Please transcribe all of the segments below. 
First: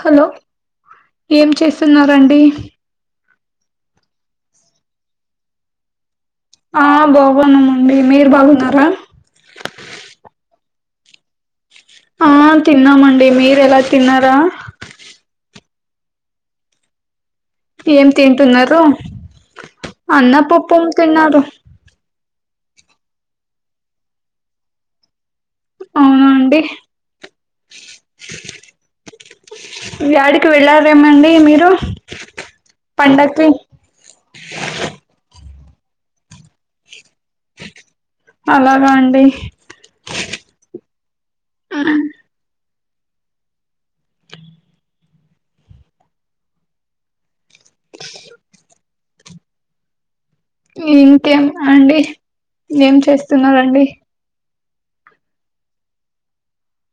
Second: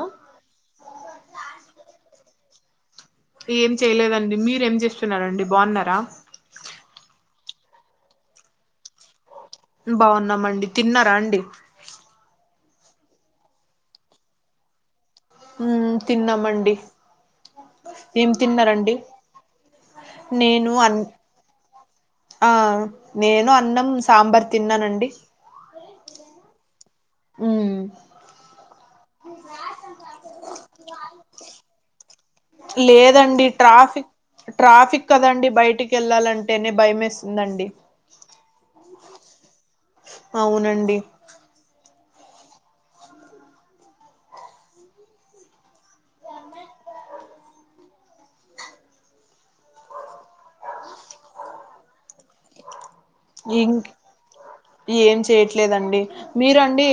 Hello ఏం చేస్తున్నారు అంది ఏం చేయలేదండి మీర ఏం చేస్తున్నారండి బాగున్నారా ఆ బాగునామ్ అండి మీరు బాగున్నారా బాగున్నామండి తిన్నారా అండి ఆ తిన్నామండి మీరు ఎలా తిన్నారా మమ్ తినమండి ఏం తింటున్నారు అన్న నేను పప్పుం అన్ తిన్నారు ఆ నేను అన్నం సాంబార్ తిన్నానండి అవునండి ఉ యాడికి వెళ్ళారేమండి మీరు లేదండి పండక్కి ట్రాఫిక్ ట్రాఫిక్ కదండి బాయ్ టికి వెళ్ళాలంటేనే భయం వేస్తుందండి. అలాగా అండి అవునండి. ఇంకేం అండి ఏం ఇం చేస్తున్నారండి. ఏం చేయట్లేదండి, మీరండి.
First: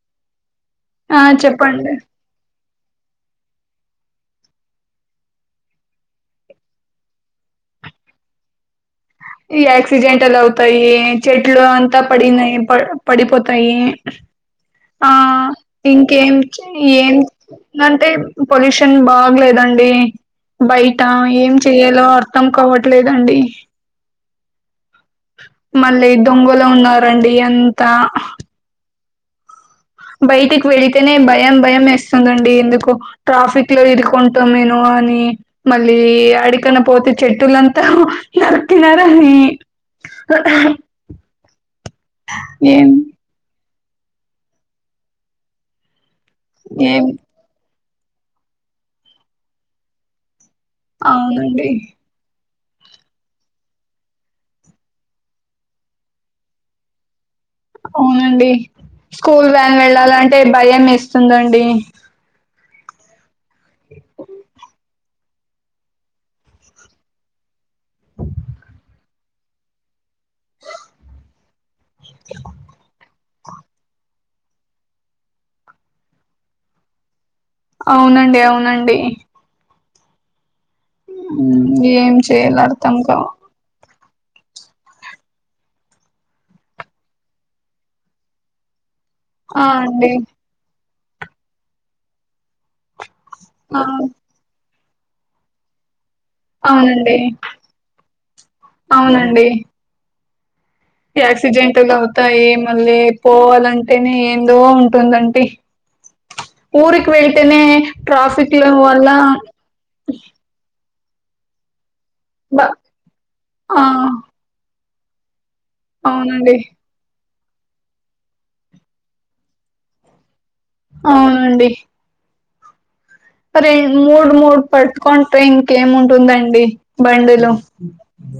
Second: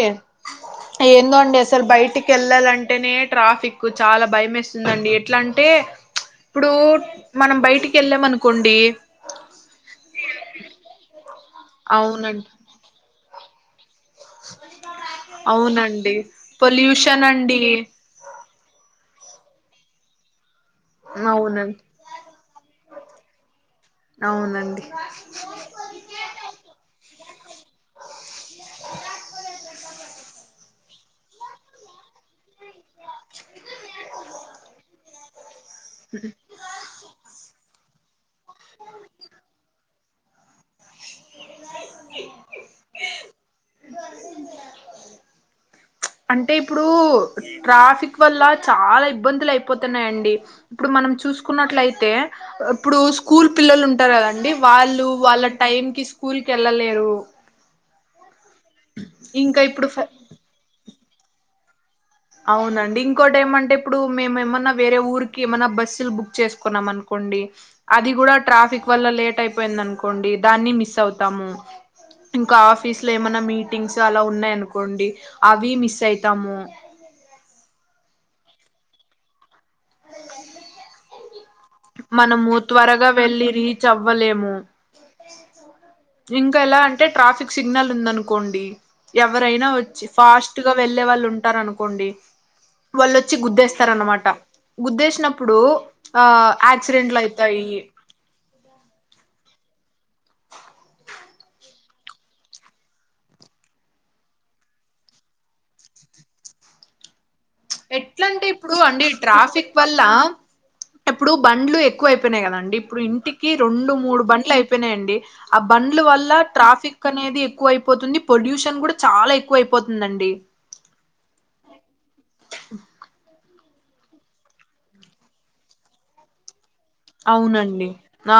ఆ ఏందో అండి అసలు చెప్పండి బయటికి వెళ్ళాలె వెంటనే ట్రాఫిక్ చాలా భయం ఎస్తుందండి, ఎట్లా అంటే ఇప్పుడు మనం బయటికి వెళ్ళాం అనుకోండి, ఈ యాక్సిడెంటల్ అవుతాయి, చెట్లు అంతా అవునండి పడినయి పడి పడిపోతాయి. ఆ అవునండి ఇంకేం ఏం ఏం పొల్యూషన్ అండి అంటే పొల్యూషన్ బాగ్లేదండి బయట ఏం అవునండి చెయాలో అర్థం కావట్లేదండి. అవునండి. మళ్ళీ దొంగలో ఉన్నరండి అంత బయటికి వెళితేనే భయం భయం వేస్తుందండి ఎందుకు ట్రాఫిక్ లో ఇరుకుంటా మేను కాని మళ్ళీ యాడికన్న పోతే చెట్టులంతా నరికినారు అని ఏమ్ అంటే ఇప్పుడు ఏం ట్రాఫిక్ వల్ల చాలా ఇబ్బందులు అయిపోతున్నాయండి. ఇప్పుడు మనం అవునండి చూసుకున్నట్లయితే ఇప్పుడు స్కూల్ పిల్లలు ఉంటారు కదండి వాళ్ళు వాళ్ళ టైం కి స్కూల్ కి ఎళ్ళలేరు. అవునండి స్కూల్ వ్యాన్ ఇప్పుడు ఫ వెళ్ళాలంటే భయం ఎస్తుందండి. అవునండి ఇంకోటి ఏమంటే ఇప్పుడు మేము ఎమన్నా వేరే ఊరికి ఏమన్నా బస్సులు బుక్ చేసుకున్నాం అనుకోండి అది కూడా ట్రాఫిక్ వల్ల లేట్ అయిపోయి ది అనుకోండి దాన్ని మిస్ అవుతాం ఇంకా ఆఫీస్ లో ఏమన్నా మీటింగ్స్ అలా ఉన్నాయి అనుకోండి అవి మిస్ అయితాము. అవునండి, అవునండి. ఏం మనము చేయాలో అర్థం త్వరగా కావు వెళ్ళి రి చ్ అవలేము ఇంకా ఎలా అంటే ట్రాఫిక్ సిగ్నల్ ఉందనుకోండి ఆ ఎవరైనా వచ్చి అండి ఫాస్ట్ గా వెళ్ళే వాళ్ళు ఉంటారు అనుకోండి వాళ్ళోచ్చి ఆ గుద్దేస్తారు అనమాట. గుద్దేసినప్పుడు ఆ అవునండి యాక్సిడెంట్లు అయితాయి. అవునండి యాక్సిడెంట్ల్ అవుతాయి మళ్ళీ పోవాలంటేనే ఏందో ఉంటుందండి ఊరుకి వె ఎట్లాంటే ఇప్పుడు అండి ట్రాఫిక్ వల్ల ఇప్పుడు బండ్లు ఎక్కువ అయిపోయినాయి బ కదండి, ఇప్పుడు ఇంటికి ఆ రెండు మూడు బండ్లు అయిపోయినాయండి. ఆ బండ్లు వల్ల అవునండి ట్రాఫిక్ అనేది ఎక్కువ అయిపోతుంది పొల్యూషన్ కూడా చాలా ఎక్కువ అయిపోతుందండి. అవునండి. రెం మూడు మూడు పటుకొని ట్రైన్ కి ఏము ఉంటుందండి బండిలు అవునండి ఆ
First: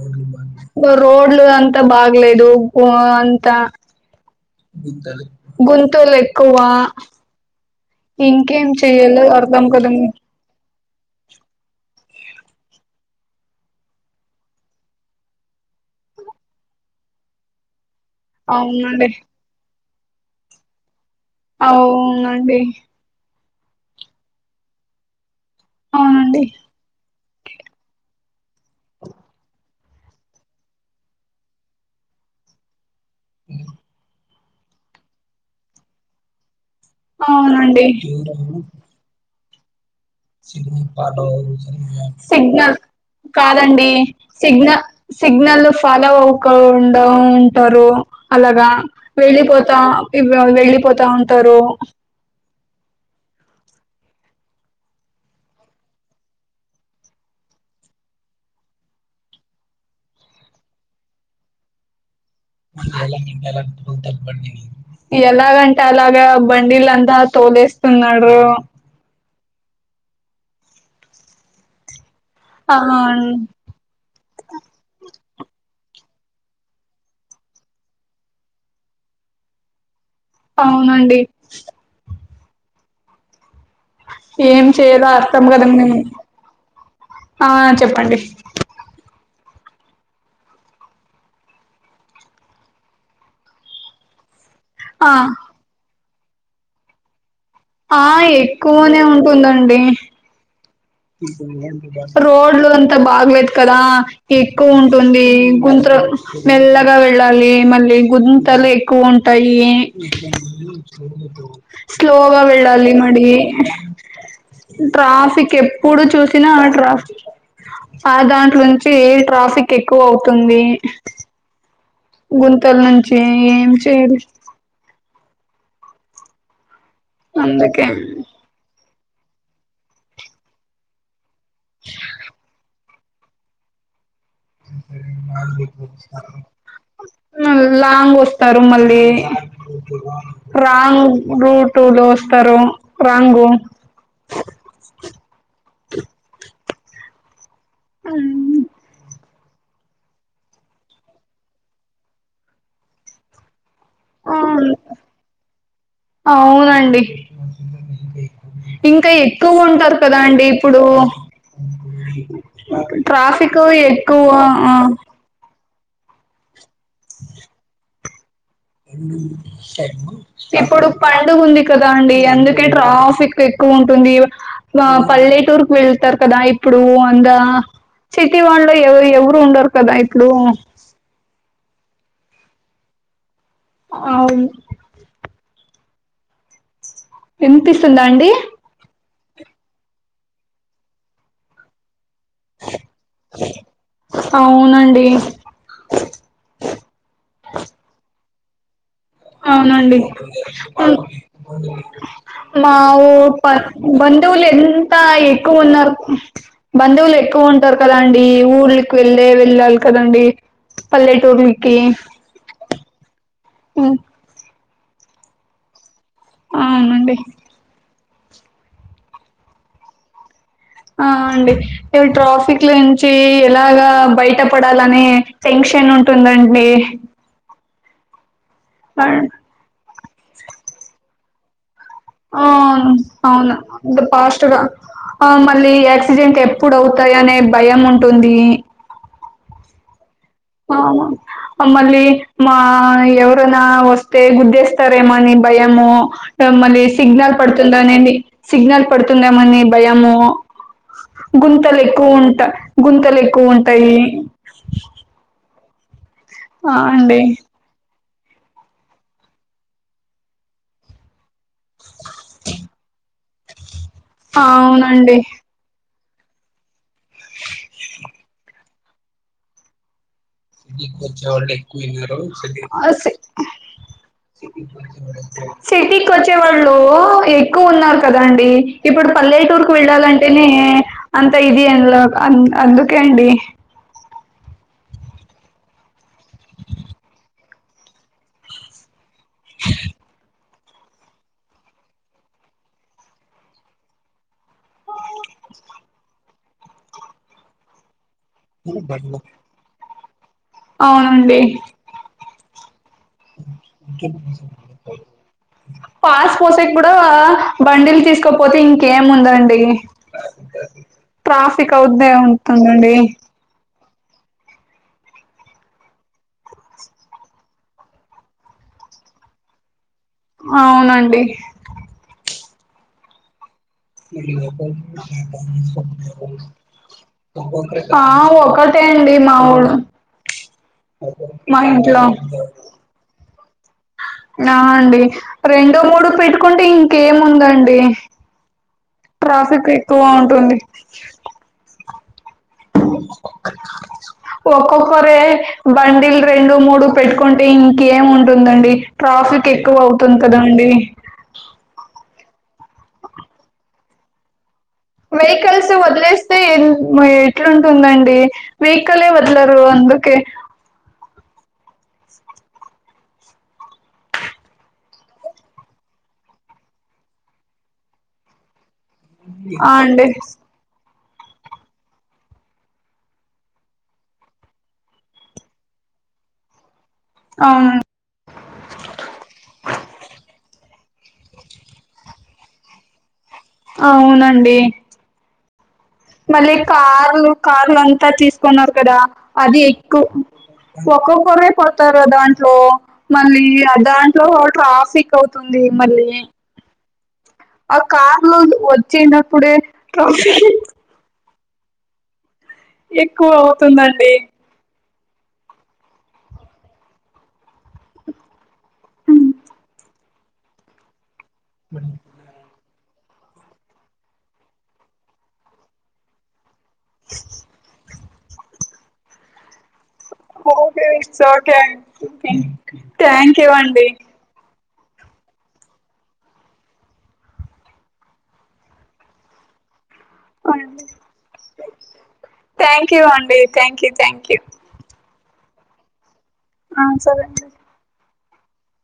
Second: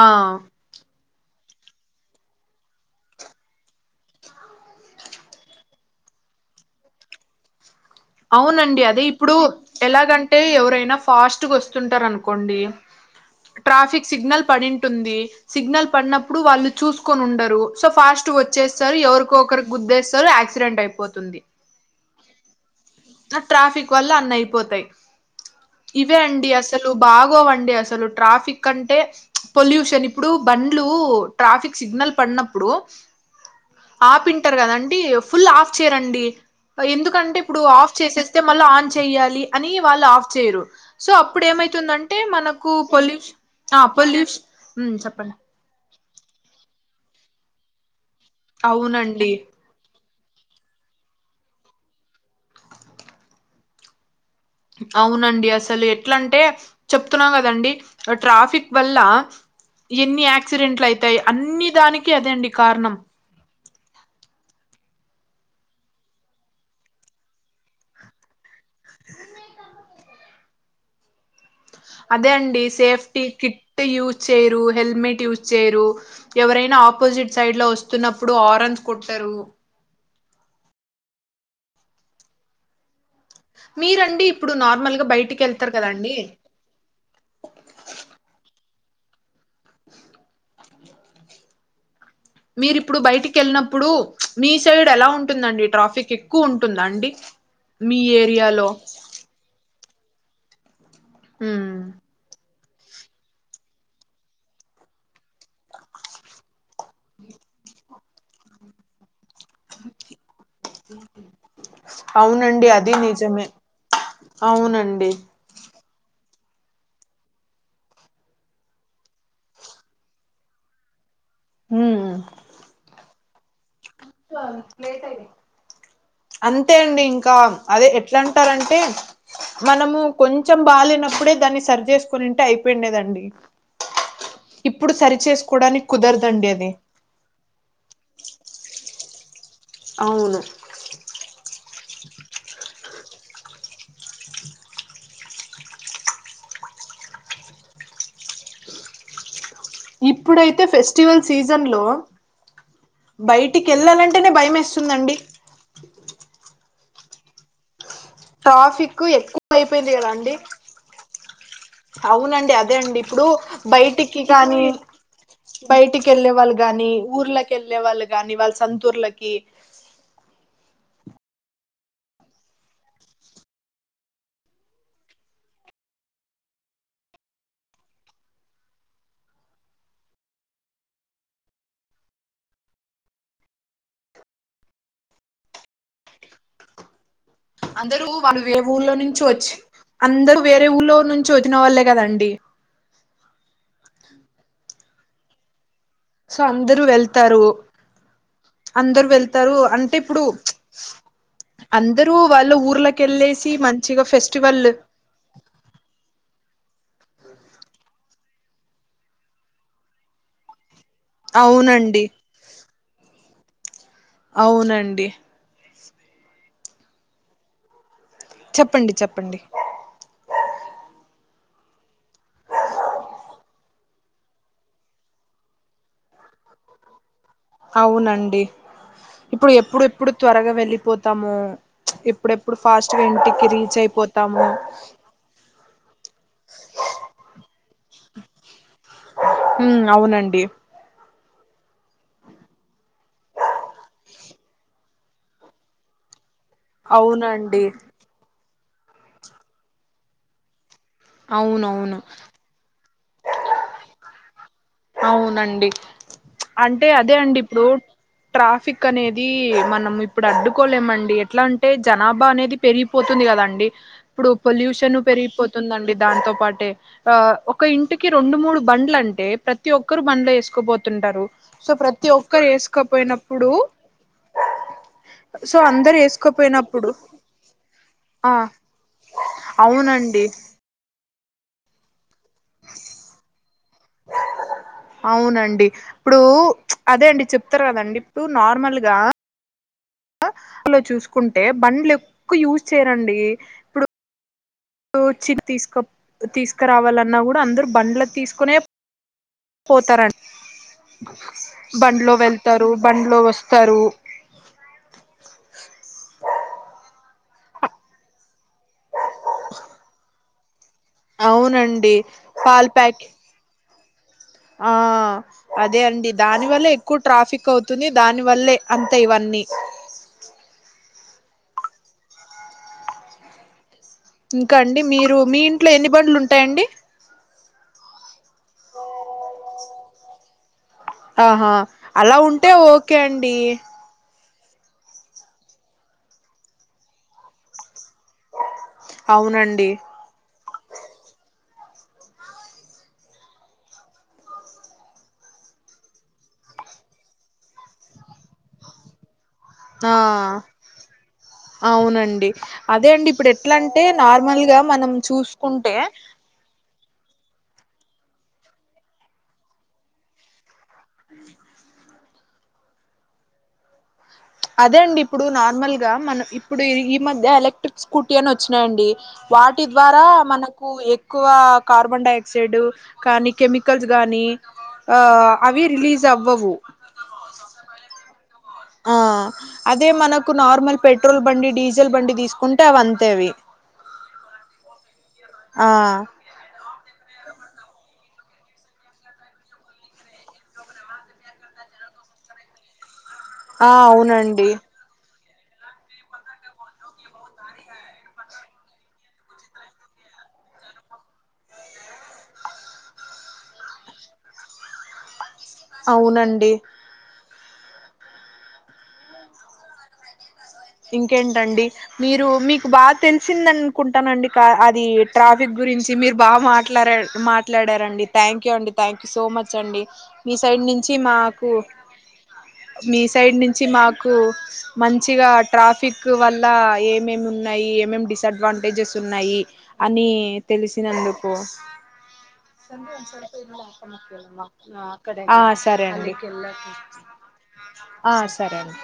రో రోడ్లు అంత బాగలేదు ఓ అంతా గుంతలు ఎక్కువ ఇంకేం అవునండి అదే చెయ్యాలో ఇప్పుడు అర్ధం కదండి ఎలాగంటే ఎవరైనా ఫాస్ట్గా వస్తుంటారు అను కొండి ట్రాఫిక్ సిగ్నల్ పడింటుంది సిగ్నల్ పడినప్పుడు వాళ్ళు చూసుకొని ఉండరు సో ఫాస్ట్ గా వచ్చేస్తరు అవునండి ఎవరికొ ఒకరికి గుద్దేస్తారు యాక్సిడెంట్ అయిపోతుంది అవునండి ఆ ట్రాఫిక్ వల్ల అన్ని అయిపోతయి ఇవే అవునండి అండి అసలు బాగోవండి అసలు ట్రాఫిక్ అంటే పొల్యూషన్ ఇప్పుడు బండ్లు ట్రాఫిక్ సిగ్నల్ పడినప్పుడు ఆపి వింటరు కదండి ఫుల్ ఆఫ్ చేయరండి ఎందుకంటే ఇప్పుడు అవునండి ఆఫ్ చేసేస్తే మళ్ళా ఆన్ చేయాలి అని వాళ్ళు ఆఫ్ చేయరు సో అప్పుడు ఏమైతుందంటే మనకు సిగ్నల్ పోల్యూషన్ ఆ కాదండి పోల్యుషన్ సిగ్నల్ సిగ్నల్ ఫాలో అవకం డ ఉంటరు అలాగా అవునండి వెళ్ళిపోతా వెళ్ళిపోతా ఉంటరు అవునండి అసలు ఎట్లా అంటే చెప్తున్న కదండి ట్రాఫిక్ వల్ల ఎన్ని యాక్సిడెంట్లు అయితాయి అన్ని దానికి అదే అండి కారణం [unintelligible] ఎలాగంటే అలాగ బండిలంతా తోలేస్తున్నారు అదే అండి ఆ సేఫ్టీ కిట్ యూజ్ చేయరు హెల్మెట్ యూస్ చేయరు ఎవరైనా ఆపోజిట్ సైడ్ లో వస్తున్నప్పుడు హరన్ కొట్టరు అవునండి మీరండి ఇప్పుడు ఏం నార్మల్ గా చేయలో బయటికి వెళ్తారు అర్థంకాదండి కదండి ఆ చెప్పండి మీరిప్పుడు బయటికి వెళ్ళినప్పుడు మీ సైడ్ ఎలా ఆ ఉంటుందండి ట్రాఫిక్ ఎక్కువ ఉంటుందా అండి మీ ఆ ఏరియాలో ఎక్కువనే ఉంటుందండి ఉమ్ రోడ్ అంత బాగలేదు కదా ఎక్కువ ఉంటుంది గుంతలు మెల్లగా గా వెళ్ళాలి మళ్ళీ గుంతలు ఎక్కువ ఉంట వుంటాయి స్లోగా అవునండి వెళ్ళాలి అది మరి నిజమే అవునండి ట్రాఫిక్ ఎప్పుడు చూసినా ఆ ట్రాఫికే ఆ దాంట్లో నుంచి ట్రాఫిక్ ఎక్కువ అవుతుంది ఉమ్ గుంతల నుంచి ఏం చేయాలి అంత అంతే అండి ఇంకా అందుకే అది ఎట్లా అంటారంటే మనము కొంచెం బాలేనప్పుడే దాన్ని సరి చేసుకొని ఉంటే అయిపోయిండేదండి ఇప్పుడు సరి చేసుకోవడానికి కుదరదండి అది లాంగ్ వస్తరు మళ్ళీ ల్లి అవును రాంగ్ రూట్ టూలో వస్తరు రాంగు ఆ ఇప్పుడైతే ఫెస్టివల్ సీజన్ లో బయట టికి వేళ్ళాలంటేనే భయం వేస్తుందండి అవునండి ఇంకా ఎక్కువ ఉంటారు కదా అండి ఇప్పుడు అవునండి అదే అండి ఇప్పుడు ట్రాఫిక్ ఎక్కువ ఆ బయటికెళ్లేే వాళ్ళు గాని ఊర్లకెళ్ళే వాళ్ళు గాని వాల్ ఇప్పుడు పండుగుంది కదా అండి అందుకే ట్రాఫిక్ ఎక్కువ ఉంటుంది. వా పల్లెటూర్క్ వెళ్ చేస్తార్ కదా ఇప్పుడూ అందా సిటీ వాళ్ళు ఎవ ఎవరు ఉండరు ఇప్పుడూ అవున్ వినిపిస్తుందా అందరూ అండి వాళ్ళు వే ఊర్లో నుంచ్ వచ్ అందరు వేరే ఊళ్ళో నుంచి వచ్చిన వాళ్ళే కదండి అవునండి సో అందరు వెళ్తారు. అంటే అవునండి ఇప్పుడు అందరూ వాళ్ళ మా ఊర్లకి ఊర్ వెళ్ళేసి ప మంచిగా బంధువులు ఫెస్టివల్ ఎంత ఎక్కు ఉన్నారు బంధువులు ఎక్కువ ఉంటారు కదా అండి ఊర్ళకి వెళ్ళే వెళ్ళాలి కదండి. పల్లెటూర్లికి అవునండి అవునండి ఆ అండి చెప్పండి చెప్పండి ఆ అండి ట్రాఫిక్ నుంచి ఎలాగా బయట పడాలనే టెన్షన్ ఉం ఉంటుందండి. అవునండి ఆ ఇప్పుడు ఎప్పుడు ఇప్పుడు త్వరగా వెళ్ళిపోతాము ఆ అవును అవును ఫాస్ట్ అయిపోతాము రా ఆ మళ్ళీ యాక్సిడెంట్ ఎప్పుడు అవుత తాయి అనే భయం ఉంటుంది. మ్ అవునం ఆవ అ మళ్ళీ మా ఎవరనా వస్తే గుద్దేస్తారేమనీ భయము మళ్ళీ సిగ్నల్ అవునండి పడుతుందనేది సిగ్నల్ పడుతుందేమో అని భయము గుంతల్ అవునవును ఎక్కువ ఉంట గుంతల్ ఎక్కు ఉంటాయి. అవునండి అంటే అదే అండి ఇప్పుడు ట్రాఫిక్ అనేది మనం ఇప్పుడు అడ్డుకోలేమండి ఎట్లా అంటే జనాభా అనేది పెరిగిపో పోతుంది కదండి ఇప్పుడు పొల్యూషన్ అవునండి పెరిగిపోతుందండి దాంతో పాటే ఆ ఒక ఇంటికి రొండు, మూడు బండ్లు అంటే ప్రతి ఒక్కరు బండ్లో ఏస్కోపోతుంటారు సో ప్రతి ఒక్కరు ఏస్పోపోయినప్పుడు సిటీక్ వచ్చే వాళ్ళు వేసుకోపోయినప్పుడు ఎక్కువ ఉన్నారు ఆ కదండి ఇప్పుడు పల్లెటూర్కు అవునండి వెళ్ళాలంటేనే అంత ఇది అందులో అం అందుకే అండి అవునండి ఇప్పుడు అదే అండి చెప్తారు కదండి ఇప్పుడు నార్మల్గా అలా చూస్కుంటే బండ్లు ఎక్కు యూస్ చేయరండి ఇప్పుడు [unintelligible] తీస్కరావాలన్నా గుడా అందరు బండ్ల తీస్ కునే పోతారం అవునండి బండ్లో వెళ్ తారు బండ్లో వస్తారు. పాస్ పోసే కూడా బండిల్ తీస్కపోతే ఇంకేముందండి ట్రాఫిక్ అవునండి అవుద్ద పాల్ ఉంటుందండి. ప్యాక్ ఆ అదే అండి దాని వల్లే ఎక్కు ట్రాఫిక్ అవుతుంది దాని వల్లే అంత ఇవన్ న్నీ అవునండి ఇంకా అండి మీరు మీ ఇంట్లో ఎన్ని బండ్లు ఉంటాయండి ఆ ఒకటే అండి మాముూల్ ఆహా అలా ఉంటే ఒకే అండి. నా అండి రెండు మూడు పెట్టుకుంటే ఇంకేముందండి. ట్రాఫిక్ అవునండి ఎక్కువ ఉంటుంది. [unintelligible] ఒక్కొక్కరే బండిలు రెండు మూడు పెట్టుకుంటే ఇంకేం ఉంటుందండి ట్రాఫీక్ ఎక్కువ అవుతుంది ఆ కదా అండి అవునండి అదే అండి ఇప్పుడు ఎట్ల అంటే నార్మల్ గా మనం వెహికల్స్ చూసుకుంటే వదిలేస్తే ఎన్ మా ఎట్లుంటుందండి వెహికలే వదలరు అందుకే అదే అండి ఇప్పుడు నార్మల్ గా మన ఇప్పుడు ఈ మధ్య ఎలక్ట్రిక్ స్కూటీ అని వచ్చినాయండి. వాటి ఆ ద్వారా అండి మనకు ఎ ఎక్కువ కార్బన్ డైక్సైడ్ కానీ కెమికల్స్ గానీ అ అవి రిలీజ్ అవ్వవు అవును ఆ అదే మనకు నార్మల్ పెట్రోల్ బండి డీజిల్ బండి తీసుకుంటే అవి అంతే అవి అవునండి ఆ మళ్ళీ కార్లు కార్ల అంతా తీసుకున్నారు కదా అది ఎక్కు ఒక్కొక్కరే పోతారా దాంట్లో మళ్ళీ ఆ దాంట్లో ట్రాఫిక్ అవుతుంది మళ్ళీ ఆ కార్ లోను వచ్చనప్పుడే ట్రాపీ ఎక్కువ అవుతుందండి అవునండి మ్ ఇంకేంటండి మీరు మీకు బా తెలిసింద అనుకుంటానండి క అది ట్రాఫిక్ గురించి మీరు బాగా మాట్ ట్లార మాట్లాడారండి థ్యాంక్ యూ అండి థ్యాంక్ యూ సో మచ్ అండి మీ సైడ్ ఓకే నించి ఇట్స్ మాకు ఓకే మీ సైడ్ థ్యాంక్ యూ నించి అండి మాకు మంచిగా ట్రాఫిక్ వల్ల ఏమేమేం ఉన్నాయి ఏమేమేం డిసడ్వాంటేజెస్ ఉన్నాయి అని తెలిసినందుకు థ్యాంక్ యూ సందేహం అండి థ్యాంక్ యూ థ్యాంక్ యూ సరిపోయిందా [unintelligible] ఆ సరే అండి సరే అండి ఆ సరే అండి